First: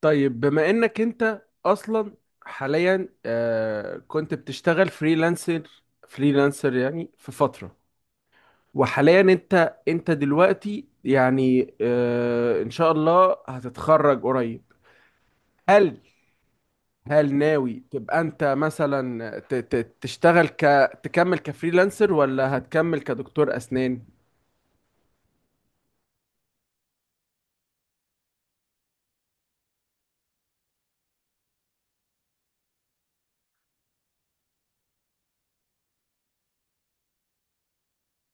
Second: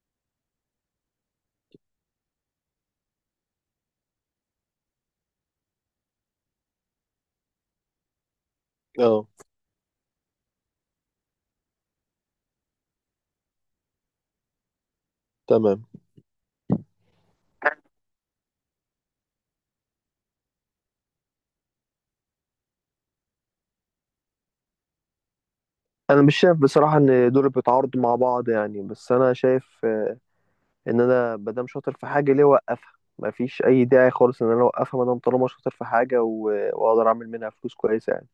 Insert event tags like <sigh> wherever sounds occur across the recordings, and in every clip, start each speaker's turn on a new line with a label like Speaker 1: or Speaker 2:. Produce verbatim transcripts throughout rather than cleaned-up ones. Speaker 1: طيب، بما انك انت اصلا حاليا آه، كنت بتشتغل فريلانسر فريلانسر يعني في فترة. وحاليا
Speaker 2: اه.
Speaker 1: انت انت دلوقتي يعني، آه، ان شاء الله هتتخرج قريب.
Speaker 2: تمام.
Speaker 1: هل هل ناوي تبقى انت مثلا ت- ت- تشتغل ك، تكمل كفريلانسر ولا هتكمل كدكتور اسنان؟
Speaker 2: انا مش شايف بصراحه ان دول بيتعارضوا مع بعض، يعني بس انا شايف، آه، ان انا مادام شاطر في حاجه ليه اوقفها؟ مفيش اي داعي خالص ان انا اوقفها مادام طالما شاطر في حاجه و... واقدر اعمل منها فلوس كويسه يعني.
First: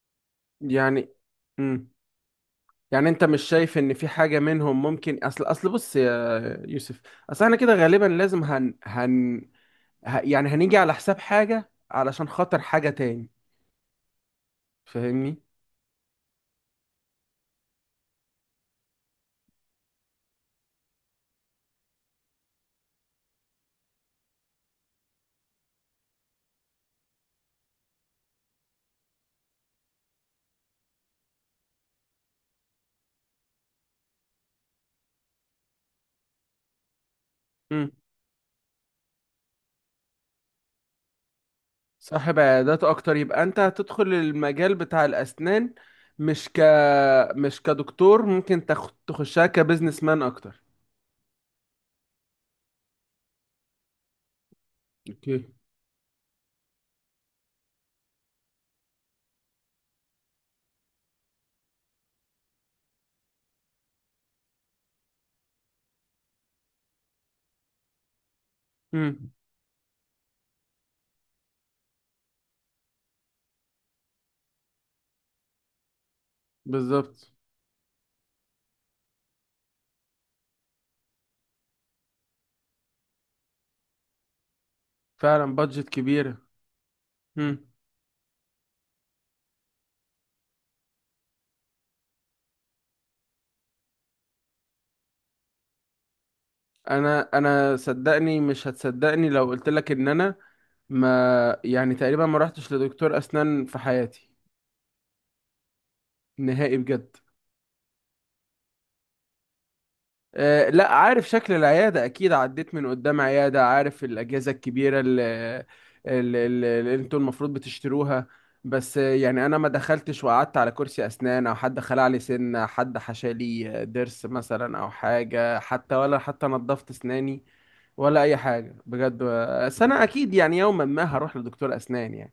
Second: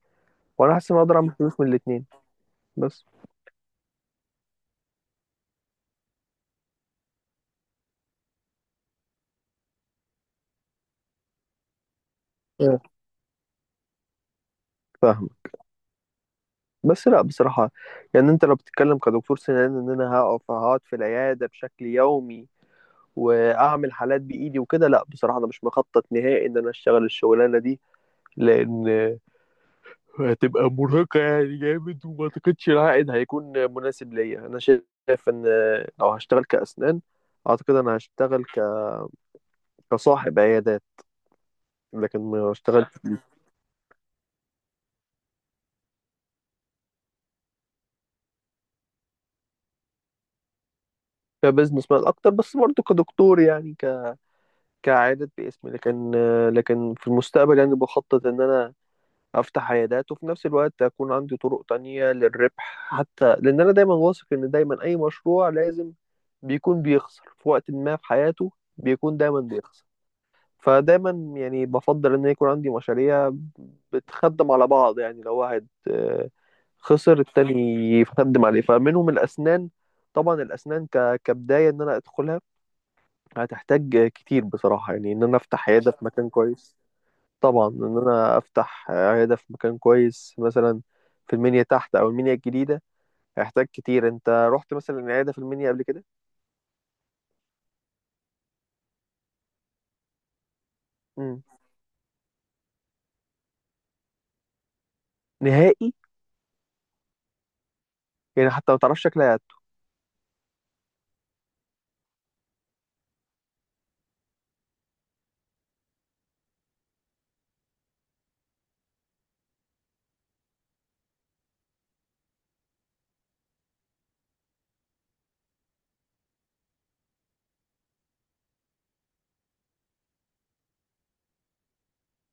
Speaker 2: وانا حاسس ان أنا
Speaker 1: يعني
Speaker 2: اقدر اعمل فلوس من الاتنين بس.
Speaker 1: يعني انت مش شايف ان في حاجة منهم ممكن؟ اصل اصل بص يا يوسف، اصل احنا كده غالبا لازم هن هن ه... يعني هنيجي على حساب حاجة علشان خاطر حاجة
Speaker 2: اه،
Speaker 1: تاني.
Speaker 2: فاهم.
Speaker 1: فاهمني؟
Speaker 2: بس لا بصراحه، يعني انت لو بتتكلم كدكتور سنان ان انا هقف هقعد في العياده بشكل يومي واعمل حالات بايدي وكده، لا بصراحه انا مش مخطط نهائي ان انا اشتغل الشغلانه دي، لان هتبقى مرهقة يعني جامد، وما أعتقدش العائد هيكون مناسب ليا. أنا شايف إن لو هشتغل كأسنان أعتقد
Speaker 1: امم.
Speaker 2: أنا هشتغل ك... كصاحب عيادات، لكن
Speaker 1: صاحب
Speaker 2: ما
Speaker 1: عيادات
Speaker 2: اشتغلت
Speaker 1: اكتر، يبقى انت هتدخل المجال بتاع الاسنان مش ك، مش كدكتور، ممكن تخ... تخشها كبزنس مان اكتر.
Speaker 2: كبزنس مان أكتر، بس برضه كدكتور يعني ك... كعيادات
Speaker 1: اوكي.
Speaker 2: باسمي. لكن لكن في المستقبل يعني بخطط إن أنا أفتح عيادات، وفي نفس الوقت أكون عندي طرق تانية للربح، حتى لأن أنا دايما واثق إن دايما أي مشروع لازم بيكون بيخسر في وقت ما في حياته، بيكون
Speaker 1: امم.
Speaker 2: دايما بيخسر. فدايما يعني بفضل ان يكون عندي مشاريع بتخدم على بعض، يعني لو واحد آه، خسر،
Speaker 1: بالظبط.
Speaker 2: التاني يخدم عليه. فمنهم الاسنان، طبعا الاسنان ك... كبدايه ان انا ادخلها هتحتاج كتير بصراحه، يعني ان انا
Speaker 1: فعلا
Speaker 2: افتح
Speaker 1: بادجت
Speaker 2: عياده في مكان
Speaker 1: كبيرة.
Speaker 2: كويس.
Speaker 1: امم.
Speaker 2: طبعا ان انا افتح عياده في مكان كويس مثلا في المنيا تحت او المنيا الجديده هيحتاج كتير. انت رحت مثلا عياده في المنيا قبل كده؟
Speaker 1: انا انا صدقني مش هتصدقني لو قلت لك ان انا
Speaker 2: مم.
Speaker 1: ما يعني تقريبا ما رحتش لدكتور اسنان في حياتي.
Speaker 2: نهائي؟
Speaker 1: نهائي بجد.
Speaker 2: يعني حتى ما تعرفش شكلها هت-
Speaker 1: آه، لا، عارف شكل العيادة أكيد، عديت من قدام عيادة، عارف الأجهزة الكبيرة اللي, اللي, اللي اللي انتوا المفروض بتشتروها. بس آه، يعني أنا ما دخلتش وقعدت على كرسي أسنان، أو حد خلع لي سنة، حد حشى لي ضرس مثلا أو حاجة، حتى ولا حتى نظفت أسناني ولا أي حاجة بجد. آه، بس أنا أكيد يعني يوما ما هروح لدكتور أسنان، يعني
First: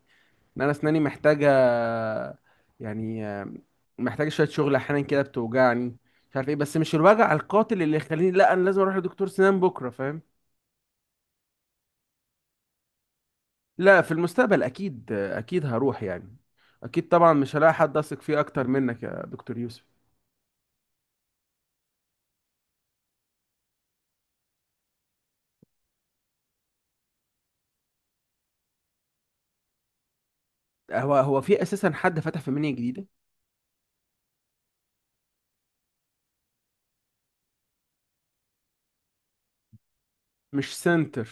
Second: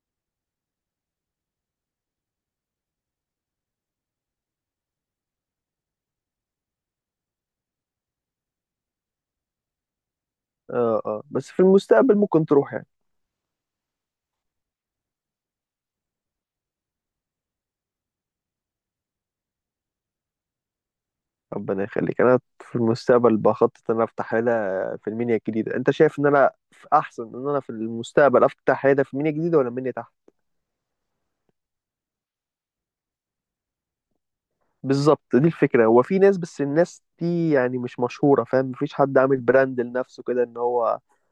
Speaker 1: ان انا اسناني محتاجه، يعني آه، محتاجه شويه شغل. احيانا كده بتوجعني، مش عارف ايه، بس مش الوجع القاتل اللي يخليني لا، انا لازم اروح لدكتور سنان بكره. فاهم؟
Speaker 2: اه، اه، بس في المستقبل ممكن تروح يعني.
Speaker 1: لا، في المستقبل اكيد اكيد هروح يعني. اكيد طبعا، مش هلاقي حد اثق فيه اكتر منك يا دكتور يوسف.
Speaker 2: ربنا يخليك. انا في المستقبل بخطط ان انا افتح عياده في المنيا الجديده. انت شايف ان انا في احسن، ان انا في المستقبل افتح عياده في المنيا الجديده ولا المنيا تحت؟
Speaker 1: هو هو في اساسا حد فتح في منيا جديده؟
Speaker 2: بالظبط، دي الفكره. هو في ناس، بس الناس دي يعني مش مشهوره، فاهم؟ مفيش حد عامل براند لنفسه كده، ان
Speaker 1: مش
Speaker 2: هو
Speaker 1: سنتر.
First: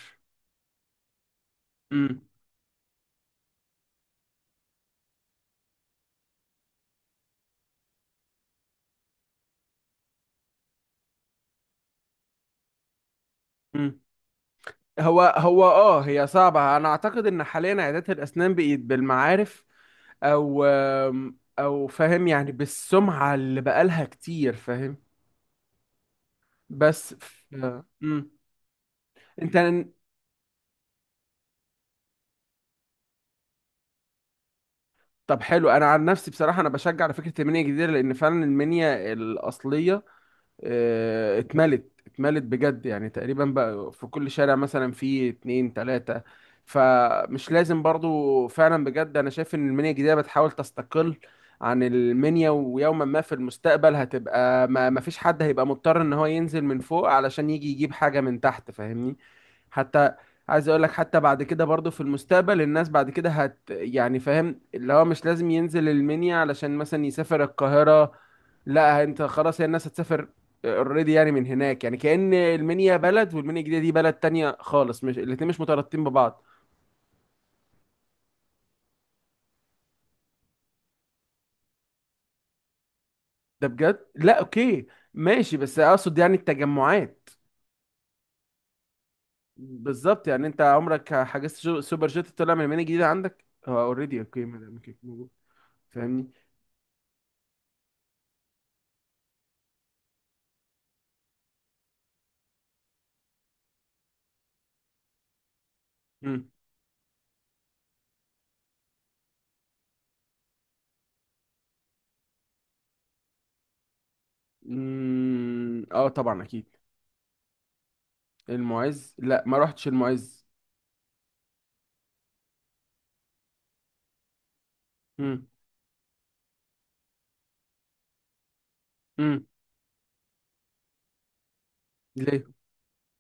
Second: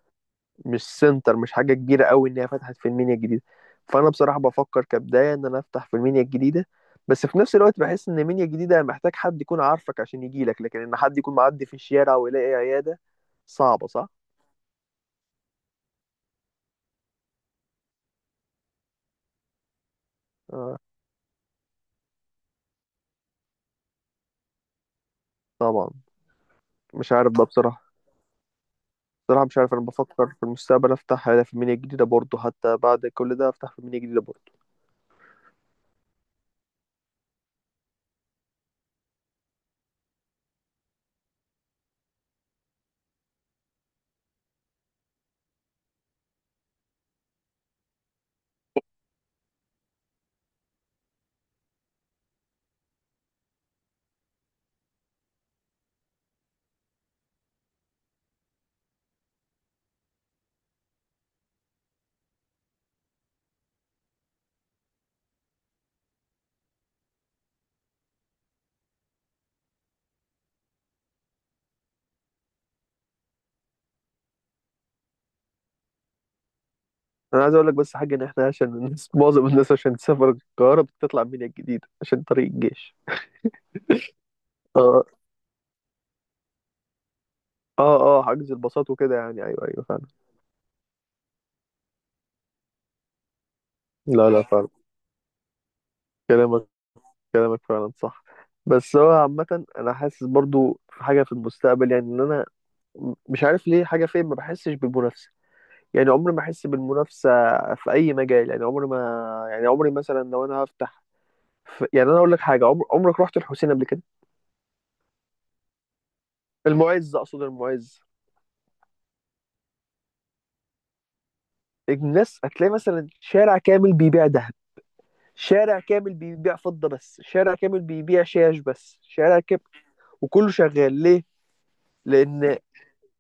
Speaker 2: مش سنتر، مش حاجه كبيره قوي ان هي فتحت في المنيا الجديده. فانا بصراحه بفكر كبدايه ان انا افتح في المنيا الجديده، بس في نفس الوقت بحس ان المنيا الجديده محتاج حد يكون عارفك عشان يجيلك، لكن ان حد يكون معدي في الشارع ويلاقي عياده صعبه،
Speaker 1: امم.
Speaker 2: صح؟
Speaker 1: هو هو اه هي صعبة. انا اعتقد ان حاليا عيادات الاسنان بقت بالمعارف او
Speaker 2: آه،
Speaker 1: آم، او فاهم يعني بالسمعة اللي بقالها كتير. فاهم؟
Speaker 2: طبعا. مش
Speaker 1: بس
Speaker 2: عارف
Speaker 1: ف...
Speaker 2: بقى بصراحة.
Speaker 1: مم.
Speaker 2: بصراحة مش عارف، أنا
Speaker 1: انت
Speaker 2: بفكر في المستقبل أفتح في مينيا جديدة برضه، حتى بعد كل ده أفتح في مينيا جديدة برضه.
Speaker 1: طب حلو، انا عن نفسي بصراحة انا بشجع على فكرة المنيا الجديدة، لان فعلا المنيا الاصلية آه، اتملت اتملت بجد يعني، تقريبا بقى في كل شارع مثلا في اتنين تلاتة. فمش لازم برضو، فعلا بجد انا شايف ان المنيا الجديدة بتحاول تستقل عن المنيا، ويوما ما في المستقبل هتبقى ما ما فيش حد هيبقى مضطر ان هو ينزل من فوق علشان يجي يجيب حاجة من تحت. فاهمني؟ حتى عايز اقول لك، حتى بعد كده برضو في المستقبل الناس بعد كده هت يعني فاهم، اللي هو مش لازم ينزل المنيا علشان مثلا يسافر القاهرة. لا، انت خلاص هي الناس هتسافر اوريدي يعني من هناك، يعني كأن المنيا بلد والمنيا الجديدة دي بلد تانية خالص، مش الاتنين مش مترابطين ببعض.
Speaker 2: أنا عايز أقول لك بس حاجة، إن إحنا عشان الناس <laughs> معظم الناس عشان تسافر القاهرة بتطلع مينيا الجديدة عشان طريق الجيش.
Speaker 1: ده بجد؟ لا اوكي،
Speaker 2: آه،
Speaker 1: ماشي. بس اقصد يعني التجمعات.
Speaker 2: آه، آه، حجز الباصات وكده يعني، أيوه، أيوه، فعلا.
Speaker 1: بالظبط، يعني انت عمرك حجزت شو- سوبر جيت طلع من المنيا الجديدة؟ عندك هو اوريدي،
Speaker 2: لا، لا،
Speaker 1: اوكي، ما
Speaker 2: فعلا.
Speaker 1: دام كده موجود. فاهمني؟
Speaker 2: كلامك كلامك فعلا صح. بس هو عامة أنا حاسس برضه في حاجة في المستقبل، يعني إن أنا م- مش عارف ليه، حاجة فين ما بحسش بالمنافسة. يعني عمري ما
Speaker 1: مم.
Speaker 2: أحس بالمنافسة في أي مجال، يعني عمري ما، يعني عمري مثلا لو أنا هفتح، ف... يعني انا اقول لك حاجه، عمر... عمرك رحت الحسين قبل كده؟
Speaker 1: مم. اه طبعا اكيد.
Speaker 2: المعز، اقصد المعز.
Speaker 1: المعز، لا ما رحتش المعز.
Speaker 2: الناس هتلاقي مثلا شارع كامل بيبيع ذهب،
Speaker 1: مم.
Speaker 2: شارع كامل بيبيع فضه بس، شارع كامل بيبيع شاش بس، شارع
Speaker 1: مم.
Speaker 2: كامل. وكله شغال ليه؟
Speaker 1: ليه؟
Speaker 2: لان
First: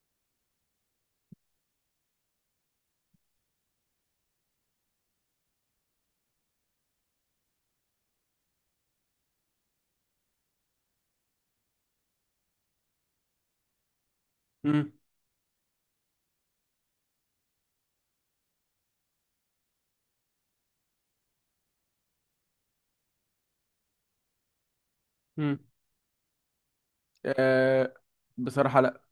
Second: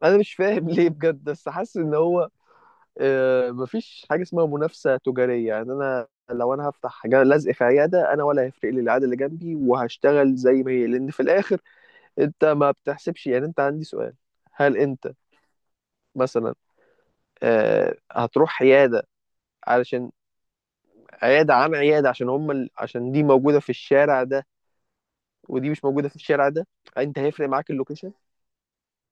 Speaker 2: انا مش فاهم <laughs> ليه بجد، بس حاسس ان هو آه، مفيش حاجه اسمها منافسه تجاريه يعني. انا لو انا هفتح جا- لزق في عياده، انا ولا هيفرق لي العياده اللي جنبي، وهشتغل زي ما هي، لان في الاخر انت ما بتحسبش. يعني انت، عندي سؤال، هل
Speaker 1: مم.
Speaker 2: انت مثلا آه، هتروح عيادة علشان عيادة عن عيادة عشان هم ال... عشان دي موجودة في الشارع ده
Speaker 1: مم.
Speaker 2: ودي مش موجودة في الشارع ده؟ انت هيفرق معاك
Speaker 1: آه،
Speaker 2: اللوكيشن؟
Speaker 1: بصراحة لا.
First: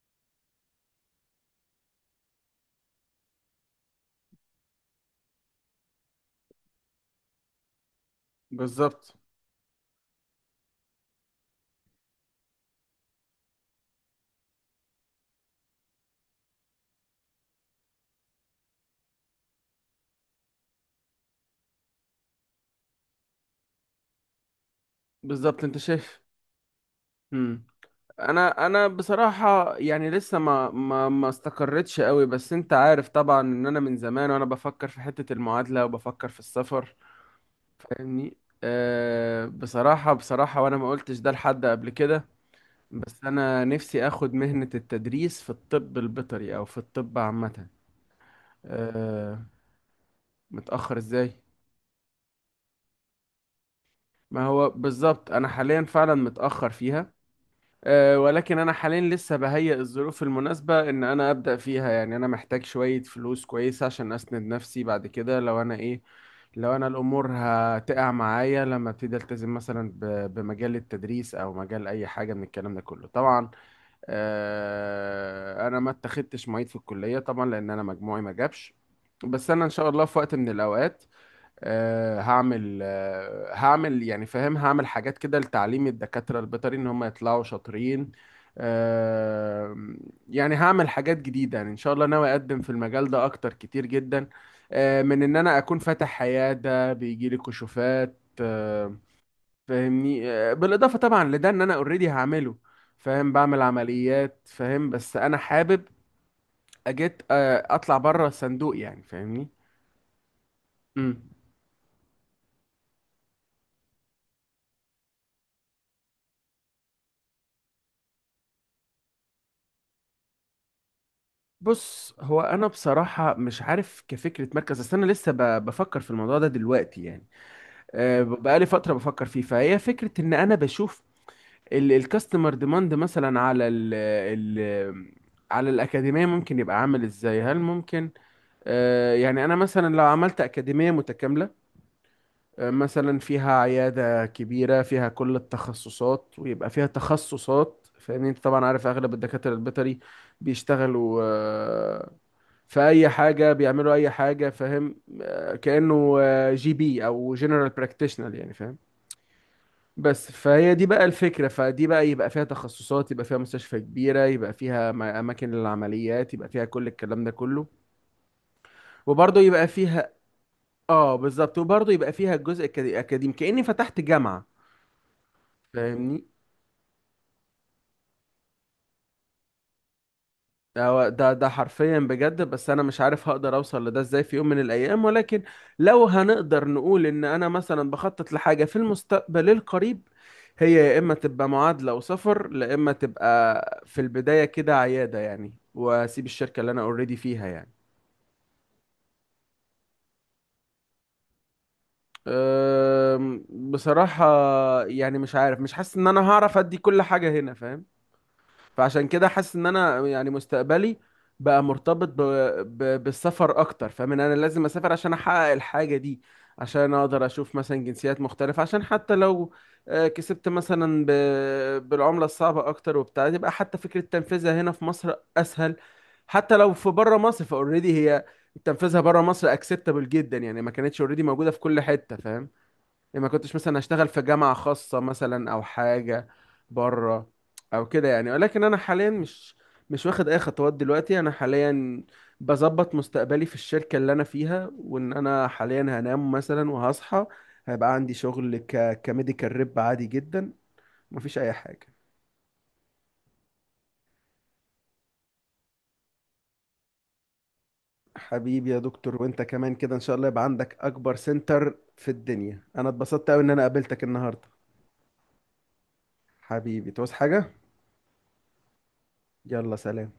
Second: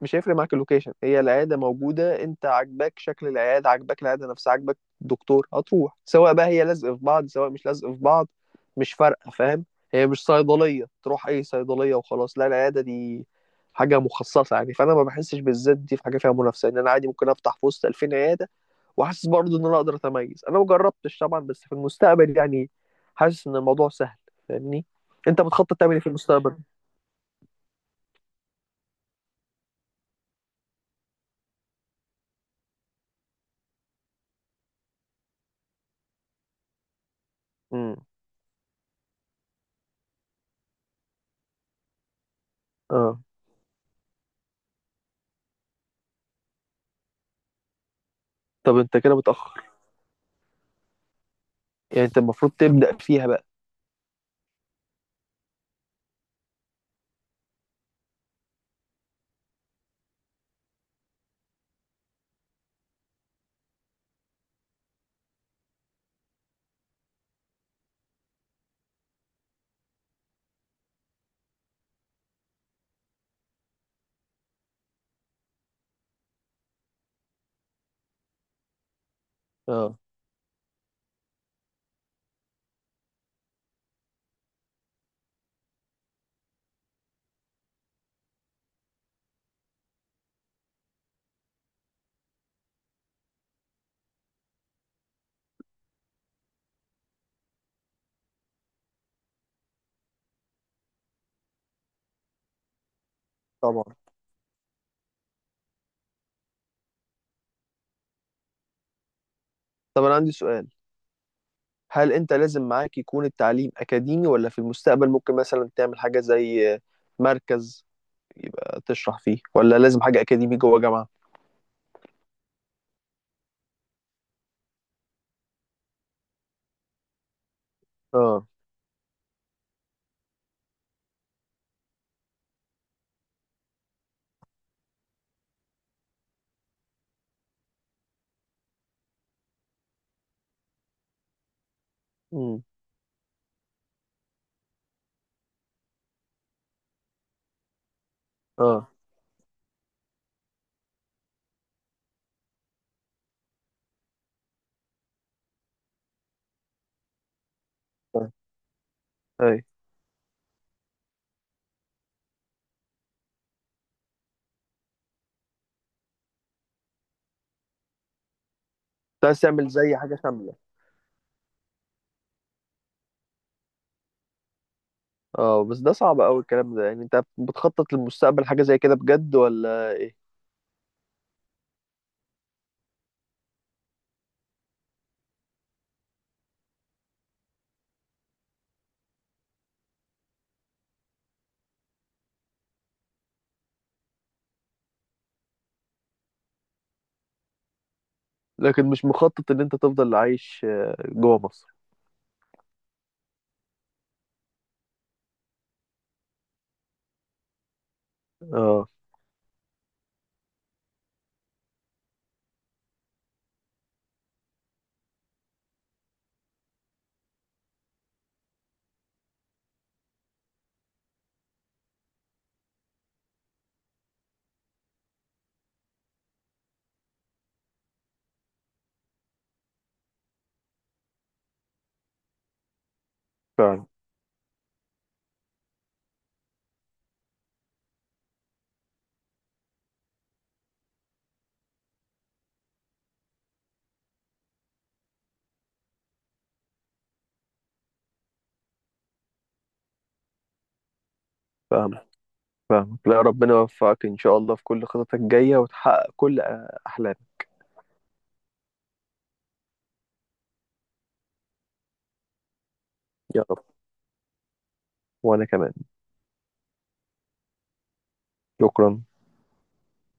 Speaker 2: مش هيفرق معاك اللوكيشن. هي العيادة موجودة، انت عاجباك شكل العيادة، عاجباك العيادة نفسها، عاجباك الدكتور، هتروح، سواء بقى هي لازقة في بعض سواء مش لازقة في بعض، مش
Speaker 1: بالظبط.
Speaker 2: فارقة، فاهم؟ هي مش صيدلية تروح أي صيدلية وخلاص. لا، العيادة دي حاجة مخصصة يعني، فأنا ما بحسش بالذات دي في حاجة فيها منافسة، إن أنا عادي ممكن أفتح في وسط ألفين عيادة، وحاسس برضه ان انا اقدر اتميز. انا ما جربتش طبعا، بس في المستقبل يعني حاسس ان الموضوع سهل، فاهمني؟ انت
Speaker 1: بالظبط،
Speaker 2: بتخطط
Speaker 1: انت
Speaker 2: تعمل ايه في
Speaker 1: شايف.
Speaker 2: المستقبل؟
Speaker 1: انا انا بصراحه يعني لسه ما ما ما استقرتش قوي، بس انت عارف طبعا ان انا من زمان وانا بفكر في حته المعادله وبفكر في السفر.
Speaker 2: امم.
Speaker 1: فاهمني؟ أه، بصراحه بصراحه وانا ما قلتش ده لحد قبل كده،
Speaker 2: اه،
Speaker 1: بس انا نفسي اخد مهنه التدريس في الطب البيطري او في الطب عامه.
Speaker 2: طب انت كده
Speaker 1: أه.
Speaker 2: متأخر،
Speaker 1: متاخر ازاي؟
Speaker 2: يعني انت المفروض تبدأ فيها بقى.
Speaker 1: ما هو بالظبط، انا حاليا فعلا متاخر فيها. أه، ولكن أنا حاليا لسه بهيئ الظروف المناسبة إن أنا أبدأ فيها. يعني أنا محتاج شوية فلوس كويسة عشان أسند نفسي بعد كده، لو أنا إيه، لو أنا الأمور هتقع معايا لما أبتدي ألتزم مثلا ب- بمجال التدريس أو مجال أي حاجة من الكلام ده كله طبعا. أه، أنا ما اتخدتش معيد في الكلية طبعا لأن أنا مجموعي ما جابش. بس أنا إن شاء
Speaker 2: اه،
Speaker 1: الله في وقت من الأوقات آه، هعمل آه، هعمل يعني فاهم، هعمل حاجات كده لتعليم الدكاترة البيطري ان هم يطلعوا شاطرين. آه، يعني هعمل حاجات جديدة يعني، ان شاء الله ناوي اقدم في المجال ده اكتر كتير جدا، آه، من ان انا اكون فاتح عيادة بيجيلي كشوفات. آه، فاهمني؟ آه، بالاضافة طبعا لده ان انا اوريدي هعمله، فاهم، بعمل
Speaker 2: طبعا.
Speaker 1: عمليات، فاهم؟ بس انا حابب اجيت، آه، اطلع بره الصندوق يعني. فاهمني؟
Speaker 2: طب انا عندي سؤال، هل انت لازم معاك يكون التعليم اكاديمي، ولا في المستقبل ممكن مثلا تعمل حاجة زي مركز يبقى تشرح فيه، ولا لازم حاجة اكاديمي جوه جامعة؟
Speaker 1: بص هو انا بصراحه مش عارف كفكره مركز، اصل انا لسه ب- بفكر في الموضوع ده دلوقتي يعني. آه، ب-
Speaker 2: اه.
Speaker 1: بقالي فتره بفكر فيه، فهي فكره ان انا بشوف الكاستمر ديماند مثلا على ال ال على الاكاديميه، ممكن يبقى عامل ازاي. هل ممكن آه، يعني انا مثلا لو عملت اكاديميه متكامله
Speaker 2: امم.
Speaker 1: مثلا فيها عيادة كبيرة فيها كل التخصصات ويبقى فيها تخصصات؟ فاهمني؟ انت طبعا عارف
Speaker 2: اه.
Speaker 1: اغلب الدكاترة البيطري بيشتغلوا، آه، في اي حاجة، بيعملوا اي حاجة، فاهم؟ آه، كأنه آه، جي بي او جنرال
Speaker 2: آه.
Speaker 1: براكتيشنر يعني، فاهم؟
Speaker 2: اي.
Speaker 1: بس فهي دي بقى الفكرة، فدي بقى يبقى فيها تخصصات، يبقى فيها مستشفى كبيرة، يبقى فيها م- أماكن للعمليات، يبقى فيها كل الكلام ده كله،
Speaker 2: أنت
Speaker 1: وبرضه
Speaker 2: عايز
Speaker 1: يبقى
Speaker 2: تعمل زي
Speaker 1: فيها،
Speaker 2: حاجة شاملة؟
Speaker 1: اه بالظبط، وبرضه يبقى فيها الجزء الأكاديمي كأني فتحت جامعة.
Speaker 2: اه، بس ده صعب
Speaker 1: فاهمني؟
Speaker 2: قوي الكلام ده، يعني انت بتخطط للمستقبل حاجة زي كده بجد ولا ايه؟
Speaker 1: ده ده ده حرفيا بجد، بس انا مش عارف هقدر اوصل لده ازاي في يوم من الايام. ولكن لو هنقدر نقول ان انا مثلا بخطط لحاجه في المستقبل القريب، هي يا اما تبقى معادله وسفر، لا اما تبقى في البدايه كده عياده يعني، واسيب الشركه اللي انا اوريدي فيها يعني.
Speaker 2: لكن مش مخطط ان انت تفضل عايش آه، جوه مصر؟
Speaker 1: أم، بصراحه يعني مش عارف، مش حاسس ان انا هعرف ادي كل حاجه هنا. فاهم؟
Speaker 2: اه،
Speaker 1: فعشان كده حاسس ان انا يعني مستقبلي بقى مرتبط ب... ب... بالسفر اكتر، فاهم ان انا لازم اسافر عشان احقق الحاجة دي، عشان اقدر اشوف مثلا جنسيات مختلفة، عشان حتى لو آه، كسبت مثلا ب... بالعملة الصعبة اكتر وبتاع، يبقى حتى فكرة تنفيذها هنا في مصر اسهل. حتى لو في بره مصر، فاوريدي هي تنفيذها بره مصر اكسبتابل جدا يعني، ما كانتش اوريدي موجودة في كل حتة. فاهم؟ يعني ما كنتش مثلا
Speaker 2: فعلا.
Speaker 1: اشتغل في جامعة خاصة مثلا او حاجة بره او كده يعني. ولكن انا حاليا مش مش واخد اي خطوات دلوقتي. انا حاليا بظبط مستقبلي في الشركة اللي انا فيها، وان انا حاليا هنام مثلا وهصحى هيبقى عندي شغل ك كميديكال ريب عادي جدا، مفيش اي حاجة.
Speaker 2: فاهم، فاهم. لا، ربنا يوفقك ان شاء الله في كل خططك الجاية، وتحقق كل آه، احلامك.
Speaker 1: حبيبي يا دكتور، وانت كمان كده ان شاء الله يبقى عندك اكبر سنتر في الدنيا. انا اتبسطت قوي
Speaker 2: يا
Speaker 1: ان انا
Speaker 2: رب.
Speaker 1: قابلتك النهاردة.
Speaker 2: وانا كمان.
Speaker 1: حبيبي، تعوز حاجة؟
Speaker 2: شكرا.
Speaker 1: يلا، سلام.